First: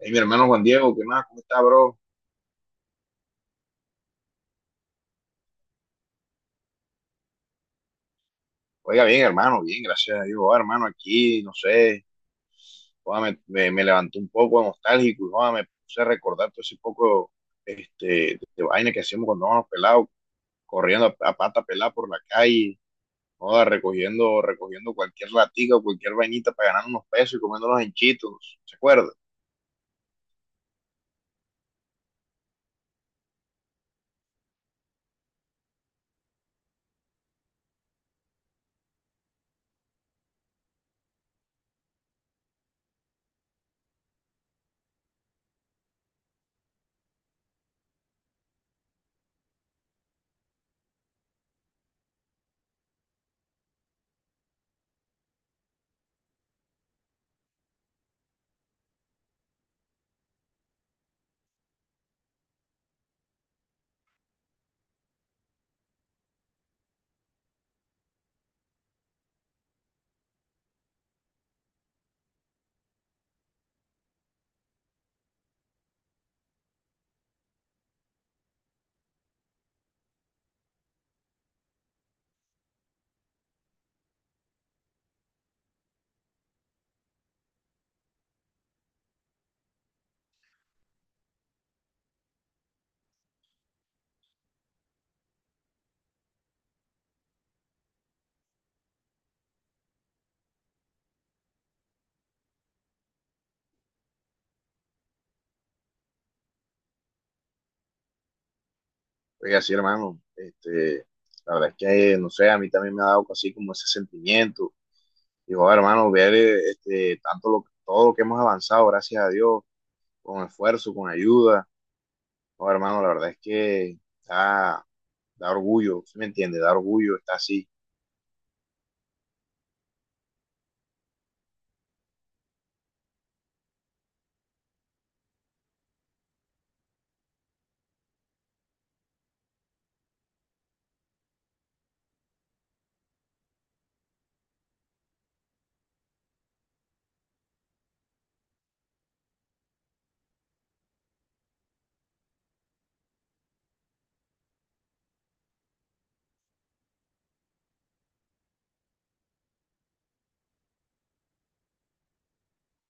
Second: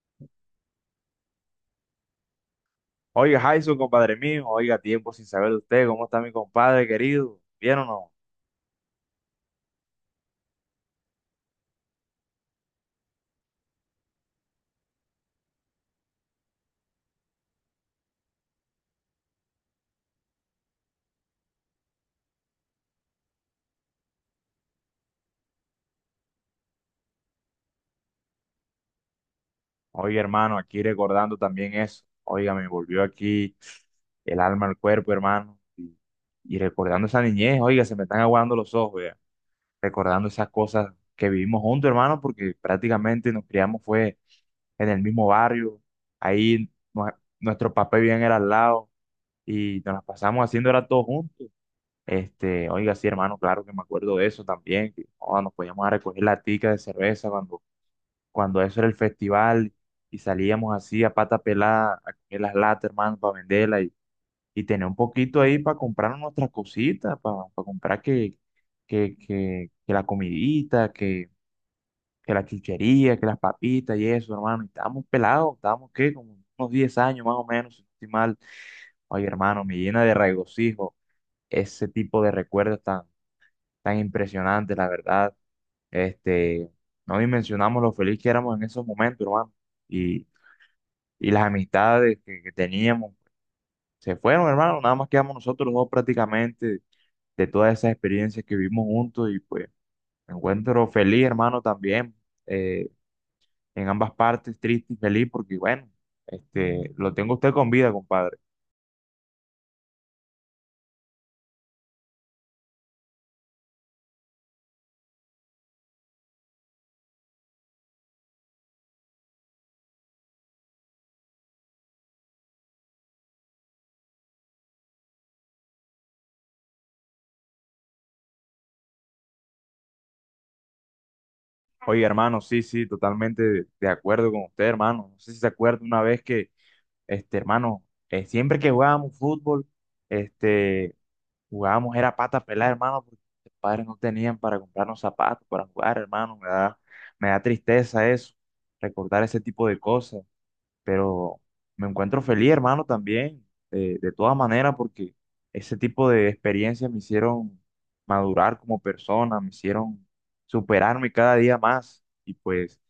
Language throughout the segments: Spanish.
Hey, mi hermano Juan Diego, ¿qué más? ¿Cómo está, bro? Oiga, Jason, compadre mío, oiga, tiempo sin saber de usted. ¿Cómo está mi compadre querido? ¿Bien o no? Oiga, bien, hermano, bien, gracias a Dios. Ah, hermano, aquí, no sé, joda, me levantó un poco nostálgico y joda, me puse a recordar todo ese poco de vaina que hacíamos cuando íbamos pelados, corriendo a pata pelada por la calle, joda, recogiendo cualquier latica o cualquier vainita para ganar unos pesos y comiéndonos en chitos, ¿se acuerda? Oiga, hermano, aquí recordando también eso. Oiga, me volvió aquí el alma al cuerpo, hermano. Y recordando esa niñez, oiga, se me están aguando los ojos, vea. Recordando esas cosas que vivimos juntos, hermano, porque prácticamente nos criamos fue en el mismo barrio. Ahí nuestro papá bien era al lado y nos las pasamos haciendo era todo juntos. Oiga, sí, hermano, claro que me acuerdo de eso también, que joda, nos podíamos a recoger la tica de cerveza cuando eso era el festival y salíamos así a pata pelada a comer las latas, hermano, para venderlas y tener un poquito ahí para comprar nuestras cositas, para comprar que la comidita, que la chuchería, que las papitas y eso, hermano. Y estábamos pelados, estábamos, ¿qué? Como unos 10 años más o menos, si no estoy mal. Oye, hermano, me llena de regocijo ese tipo de recuerdos tan impresionante, la verdad. Este, no dimensionamos lo feliz que éramos en esos momentos, hermano. Y, y las amistades que teníamos se fueron, hermano. Nada más quedamos nosotros los dos prácticamente de todas esas experiencias que vivimos juntos. Y pues me encuentro feliz, hermano, también. eh, en ambas partes, triste y feliz, porque bueno, lo tengo a usted con vida, compadre. Oiga, sí, hermano, la verdad es que, no sé, a mí también me ha dado así como ese sentimiento. Dijo, hermano, ver tanto lo, todo lo que hemos avanzado, gracias a Dios, con esfuerzo, con ayuda. No, hermano, la verdad es que da, da orgullo, ¿sí me entiende? Da orgullo, está así. Oye, hermano, sí, sí, totalmente de acuerdo con usted, hermano. No sé si se acuerda una vez que hermano, siempre que jugábamos fútbol, este, jugábamos era pata pelada, hermano, porque mis padres no tenían para comprarnos zapatos para jugar, hermano. Me da tristeza eso, recordar ese tipo de cosas. Pero me encuentro feliz, hermano, también, de todas maneras, porque ese tipo de experiencias me hicieron madurar como persona, me hicieron superarme cada día más. Y pues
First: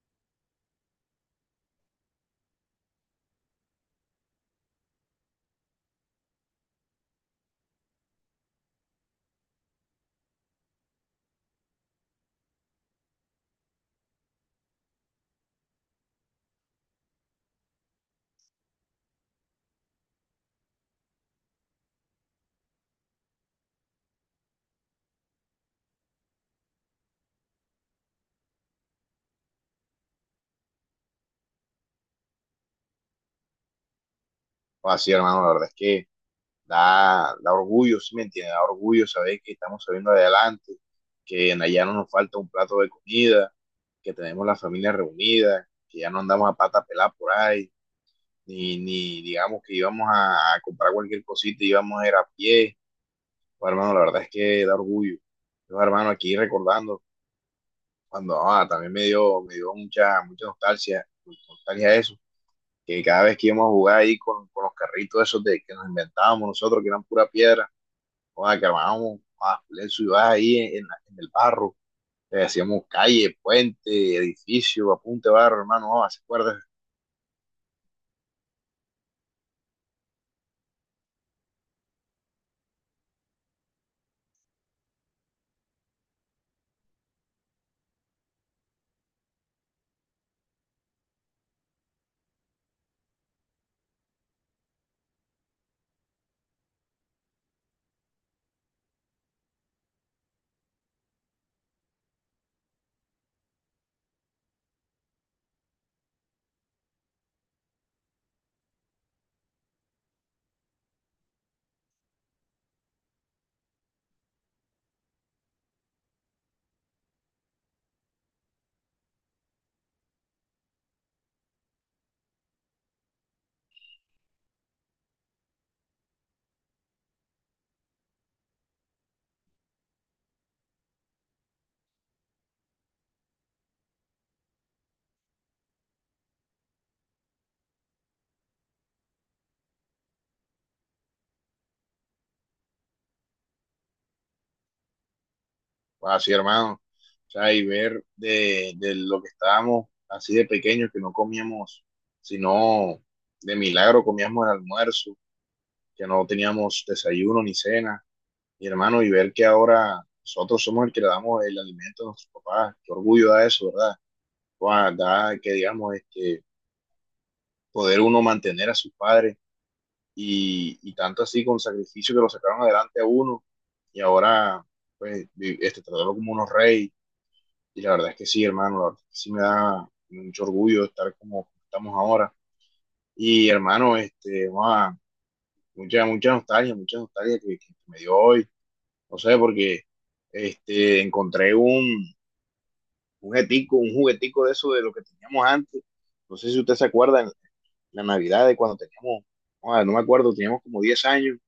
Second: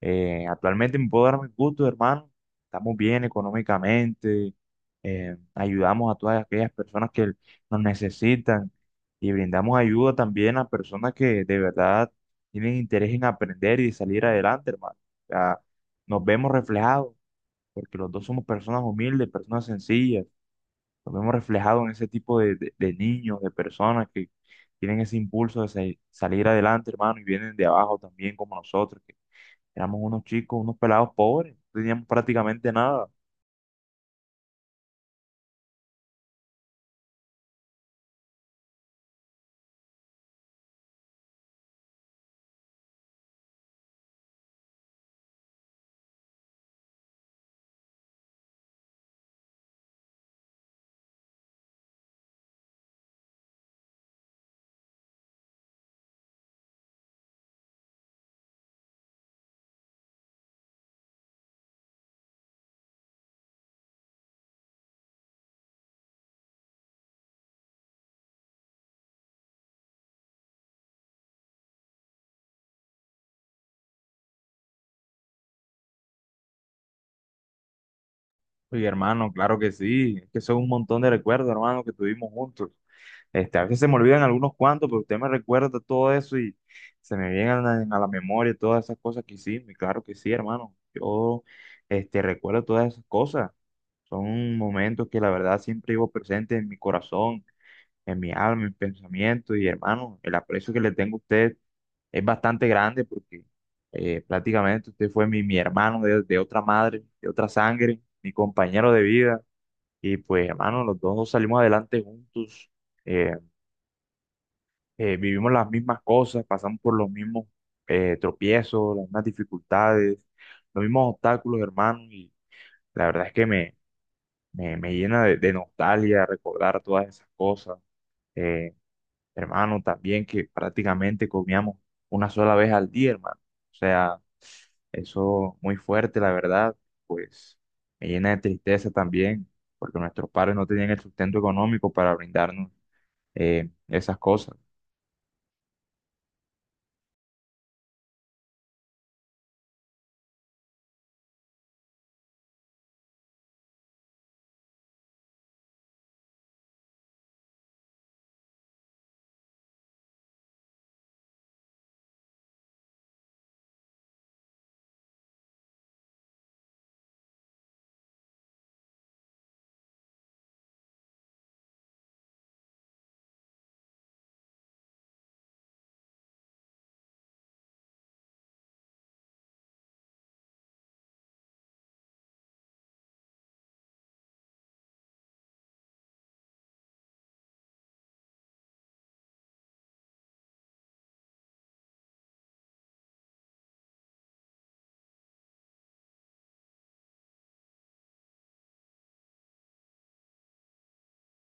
actualmente me puedo dar mi gusto, hermano. Estamos bien económicamente, ayudamos a todas aquellas personas que nos necesitan y brindamos ayuda también a personas que de verdad tienen interés en aprender y salir adelante, hermano. O sea, nos vemos reflejados, porque los dos somos personas humildes, personas sencillas. Nos vemos reflejados en ese tipo de niños, de personas que tienen ese impulso salir adelante, hermano, y vienen de abajo también como nosotros. Éramos unos chicos, unos pelados pobres, no teníamos prácticamente nada. O así, hermano, la verdad es que da orgullo, ¿sí me entiende? Da orgullo saber que estamos saliendo adelante, que en allá no nos falta un plato de comida, que tenemos la familia reunida, que ya no andamos a pata pelada por ahí, ni digamos que íbamos a comprar cualquier cosita y íbamos a ir a pie. Bueno, hermano, la verdad es que da orgullo. Yo, hermano, aquí recordando, cuando ah, también me dio mucha, mucha nostalgia, nostalgia eso, que cada vez que íbamos a jugar ahí con los carritos esos de que nos inventábamos nosotros, que eran pura piedra, ah, que armábamos ah, su ciudad ahí en, en el barro, hacíamos calle, puente, edificio, apunte barro, hermano, ah, ¿se acuerda? Oye, hermano, claro que sí, es que son un montón de recuerdos, hermano, que tuvimos juntos. Este, a veces se me olvidan algunos cuantos, pero usted me recuerda todo eso y se me vienen a la memoria todas esas cosas que hicimos. Y claro que sí, hermano, yo recuerdo todas esas cosas. Son momentos que la verdad siempre llevo presente en mi corazón, en mi alma, en mis pensamientos. Y hermano, el aprecio que le tengo a usted es bastante grande porque prácticamente usted fue mi hermano de otra madre, de otra sangre, mi compañero de vida. Y pues hermano, los dos salimos adelante juntos, eh, vivimos las mismas cosas, pasamos por los mismos tropiezos, las mismas dificultades, los mismos obstáculos, hermano. Y la verdad es que me llena de nostalgia recordar todas esas cosas. eh, Hermano, también que prácticamente comíamos una sola vez al día, hermano. O sea, eso muy fuerte, la verdad, pues me llena de tristeza también, porque nuestros padres no tenían el sustento económico para brindarnos esas cosas. Pues así, hermano. O sea, y ver de lo que estábamos así de pequeños, que no comíamos, sino de milagro comíamos el almuerzo, que no teníamos desayuno ni cena. Y hermano, y ver que ahora nosotros somos el que le damos el alimento a nuestros papás. Qué orgullo da eso, ¿verdad? Guau, da que, digamos, poder uno mantener a sus padres y tanto así con sacrificio que lo sacaron adelante a uno y ahora, pues, tratarlo como unos reyes. Y la verdad es que sí, hermano, la verdad es que sí me da mucho orgullo estar como estamos ahora. Y hermano, wow, mucha, mucha nostalgia que me dio hoy. No sé, porque este, encontré un, un juguetico de eso de lo que teníamos antes. No sé si usted se acuerda, en la Navidad de cuando teníamos, ah, no me acuerdo, teníamos como 10 años,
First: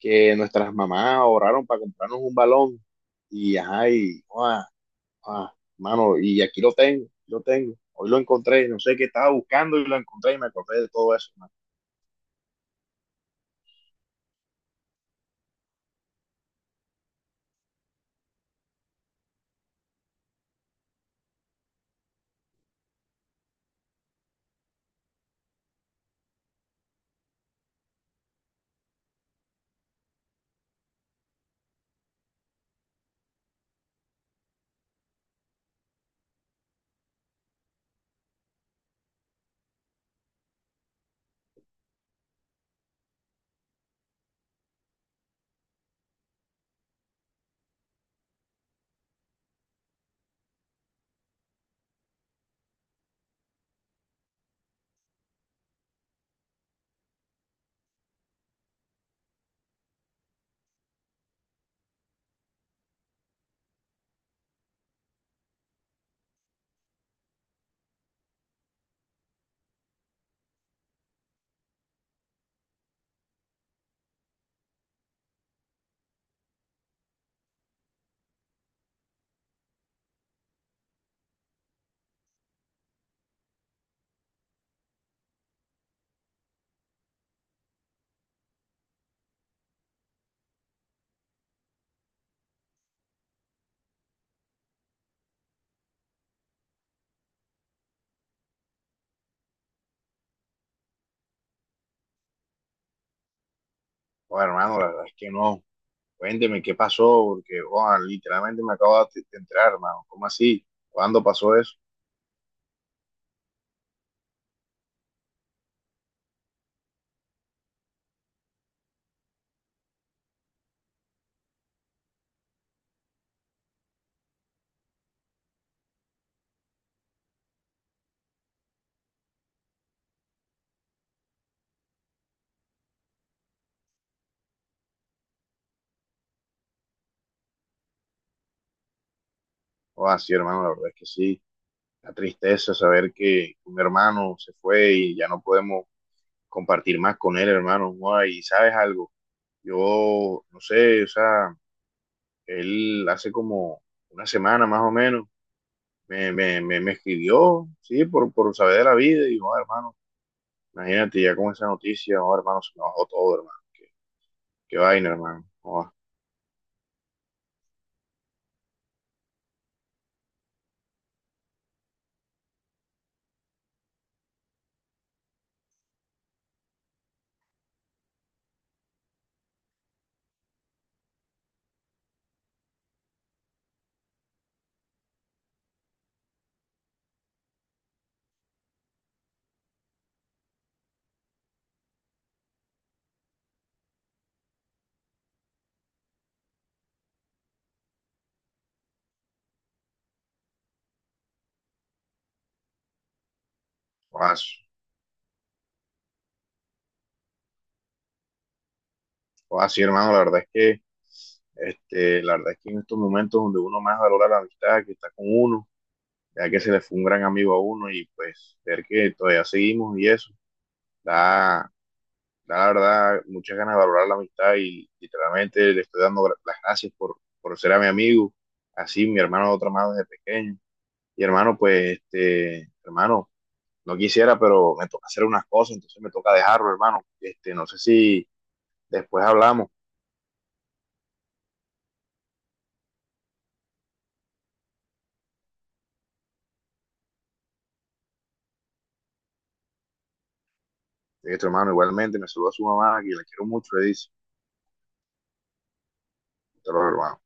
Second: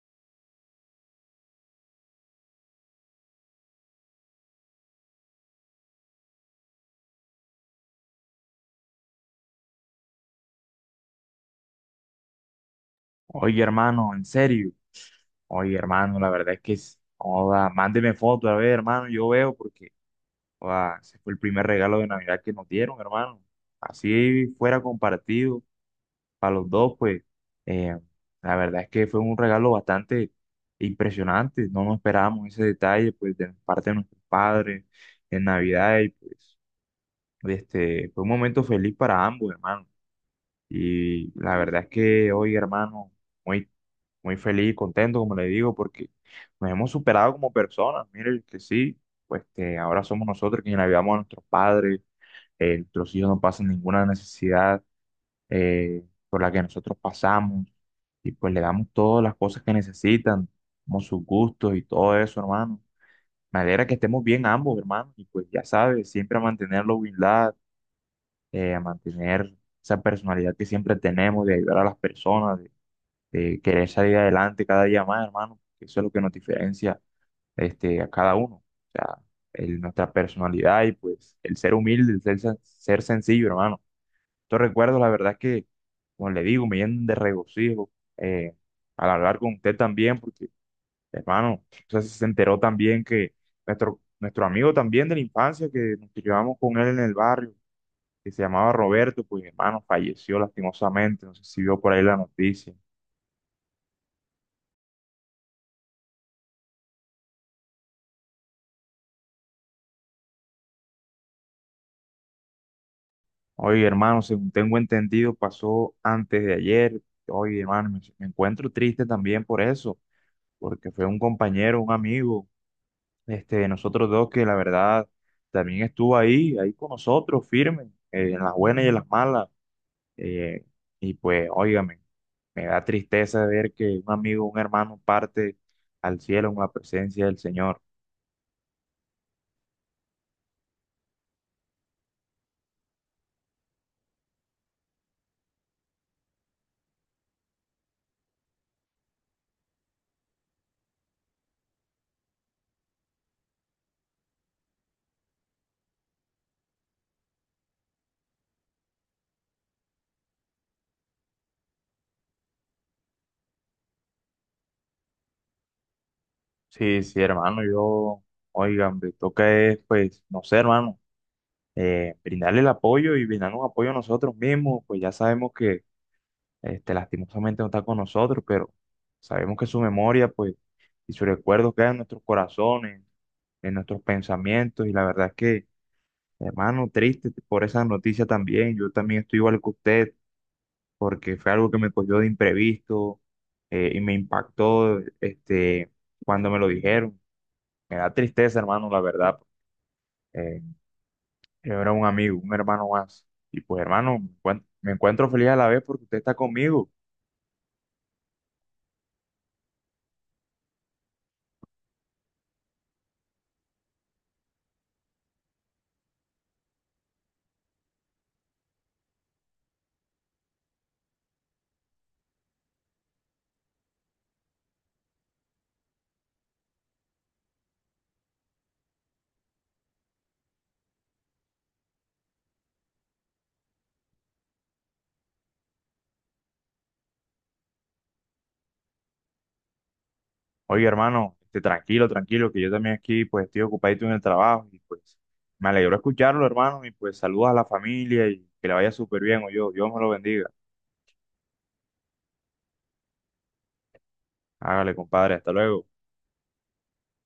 que nuestras mamás ahorraron para comprarnos un balón. Y, ajá, y, wow, Ah, mano, y aquí lo tengo, lo tengo. Hoy lo encontré, no sé qué estaba buscando y lo encontré y me acordé de todo eso, hermano. Oye, hermano, en serio, oye, hermano, la verdad es que, joda, mándeme foto, a ver, hermano, yo veo, porque joda, ese fue el primer regalo de Navidad que nos dieron, hermano. Así fuera compartido para los dos, pues eh, la verdad es que fue un regalo bastante impresionante. No nos esperábamos ese detalle, pues de parte de nuestros padres en Navidad. Y pues fue un momento feliz para ambos, hermano. Y la verdad es que hoy, hermano, muy, muy feliz y contento, como le digo, porque nos hemos superado como personas. Miren que sí, pues que ahora somos nosotros quienes ayudamos a nuestros padres, nuestros hijos no pasan ninguna necesidad eh, por la que nosotros pasamos, y pues le damos todas las cosas que necesitan, como sus gustos y todo eso, hermano. Me alegra que estemos bien ambos, hermano, y pues ya sabes, siempre a mantener la humildad, a mantener esa personalidad que siempre tenemos de ayudar a las personas, de querer salir adelante cada día más, hermano, que eso es lo que nos diferencia a cada uno. O sea, nuestra personalidad y pues el ser humilde, el ser, ser sencillo, hermano. Estos recuerdos, la verdad es que, como le digo, me llenan de regocijo eh, al hablar con usted también, porque hermano, o sea, se enteró también que nuestro amigo también de la infancia, que nos llevamos con él en el barrio, que se llamaba Roberto, pues, hermano, falleció lastimosamente, no sé si vio por ahí la noticia. Oh, hermano, la verdad es que no. Cuénteme qué pasó, porque oh, literalmente me acabo de entrar, hermano. ¿Cómo así? ¿Cuándo pasó eso? Oye, hermano, según tengo entendido, pasó antes de ayer. Oye, hermano, me encuentro triste también por eso, porque fue un compañero, un amigo, nosotros dos, que la verdad también estuvo ahí, ahí con nosotros, firme, en las buenas y en las malas. eh, y pues, óigame, me da tristeza ver que un amigo, un hermano parte al cielo en la presencia del Señor. Oh, ah, sí, hermano, la verdad es que sí. La tristeza saber que un hermano se fue y ya no podemos compartir más con él, hermano. Oh, y sabes algo, yo no sé, o sea, él hace como una semana más o menos me escribió, sí, por saber de la vida, y dijo, "Ah, hermano, imagínate ya con esa noticia, oh, hermano, se me bajó todo, hermano, qué, qué vaina, hermano, oh, Sí, sí, hermano, yo, oigan, me toca es, pues, no sé, hermano, brindarle el apoyo y brindarnos apoyo a nosotros mismos, pues ya sabemos que lastimosamente no está con nosotros, pero sabemos que su memoria, pues, y sus recuerdos quedan en nuestros corazones, en nuestros pensamientos. Y la verdad es que, hermano, triste por esa noticia también. Yo también estoy igual que usted porque fue algo que me cogió de imprevisto, y me impactó cuando me lo dijeron. Me da tristeza, hermano, la verdad. Eh, yo era un amigo, un hermano más. Y pues, hermano, oh, me ah, me encuentro feliz a la vez porque usted está conmigo. oh, ah, sí, hermano, la verdad es que, la verdad es que en estos momentos donde uno más valora la amistad, que está con uno, ya que se le fue un gran amigo a uno, y pues, ver que todavía seguimos y eso, da, da la verdad, muchas ganas de valorar la amistad, y literalmente le estoy dando las gracias por ser a mi amigo, así, mi hermano de otra mano desde pequeño, y hermano, pues, hermano, no quisiera, pero me toca hacer unas cosas, entonces me toca dejarlo, hermano. No sé si después hablamos. Oye, hermano, tranquilo, tranquilo, que yo también aquí pues estoy ocupadito en el trabajo y pues me alegró escucharlo, hermano, y pues saludos a la familia y que le vaya súper bien, o yo, Dios me lo bendiga. Este, hermano, igualmente, me saluda a su mamá, que la quiero mucho, le dice. Hágale, compadre, hasta luego. Hasta luego, hermano.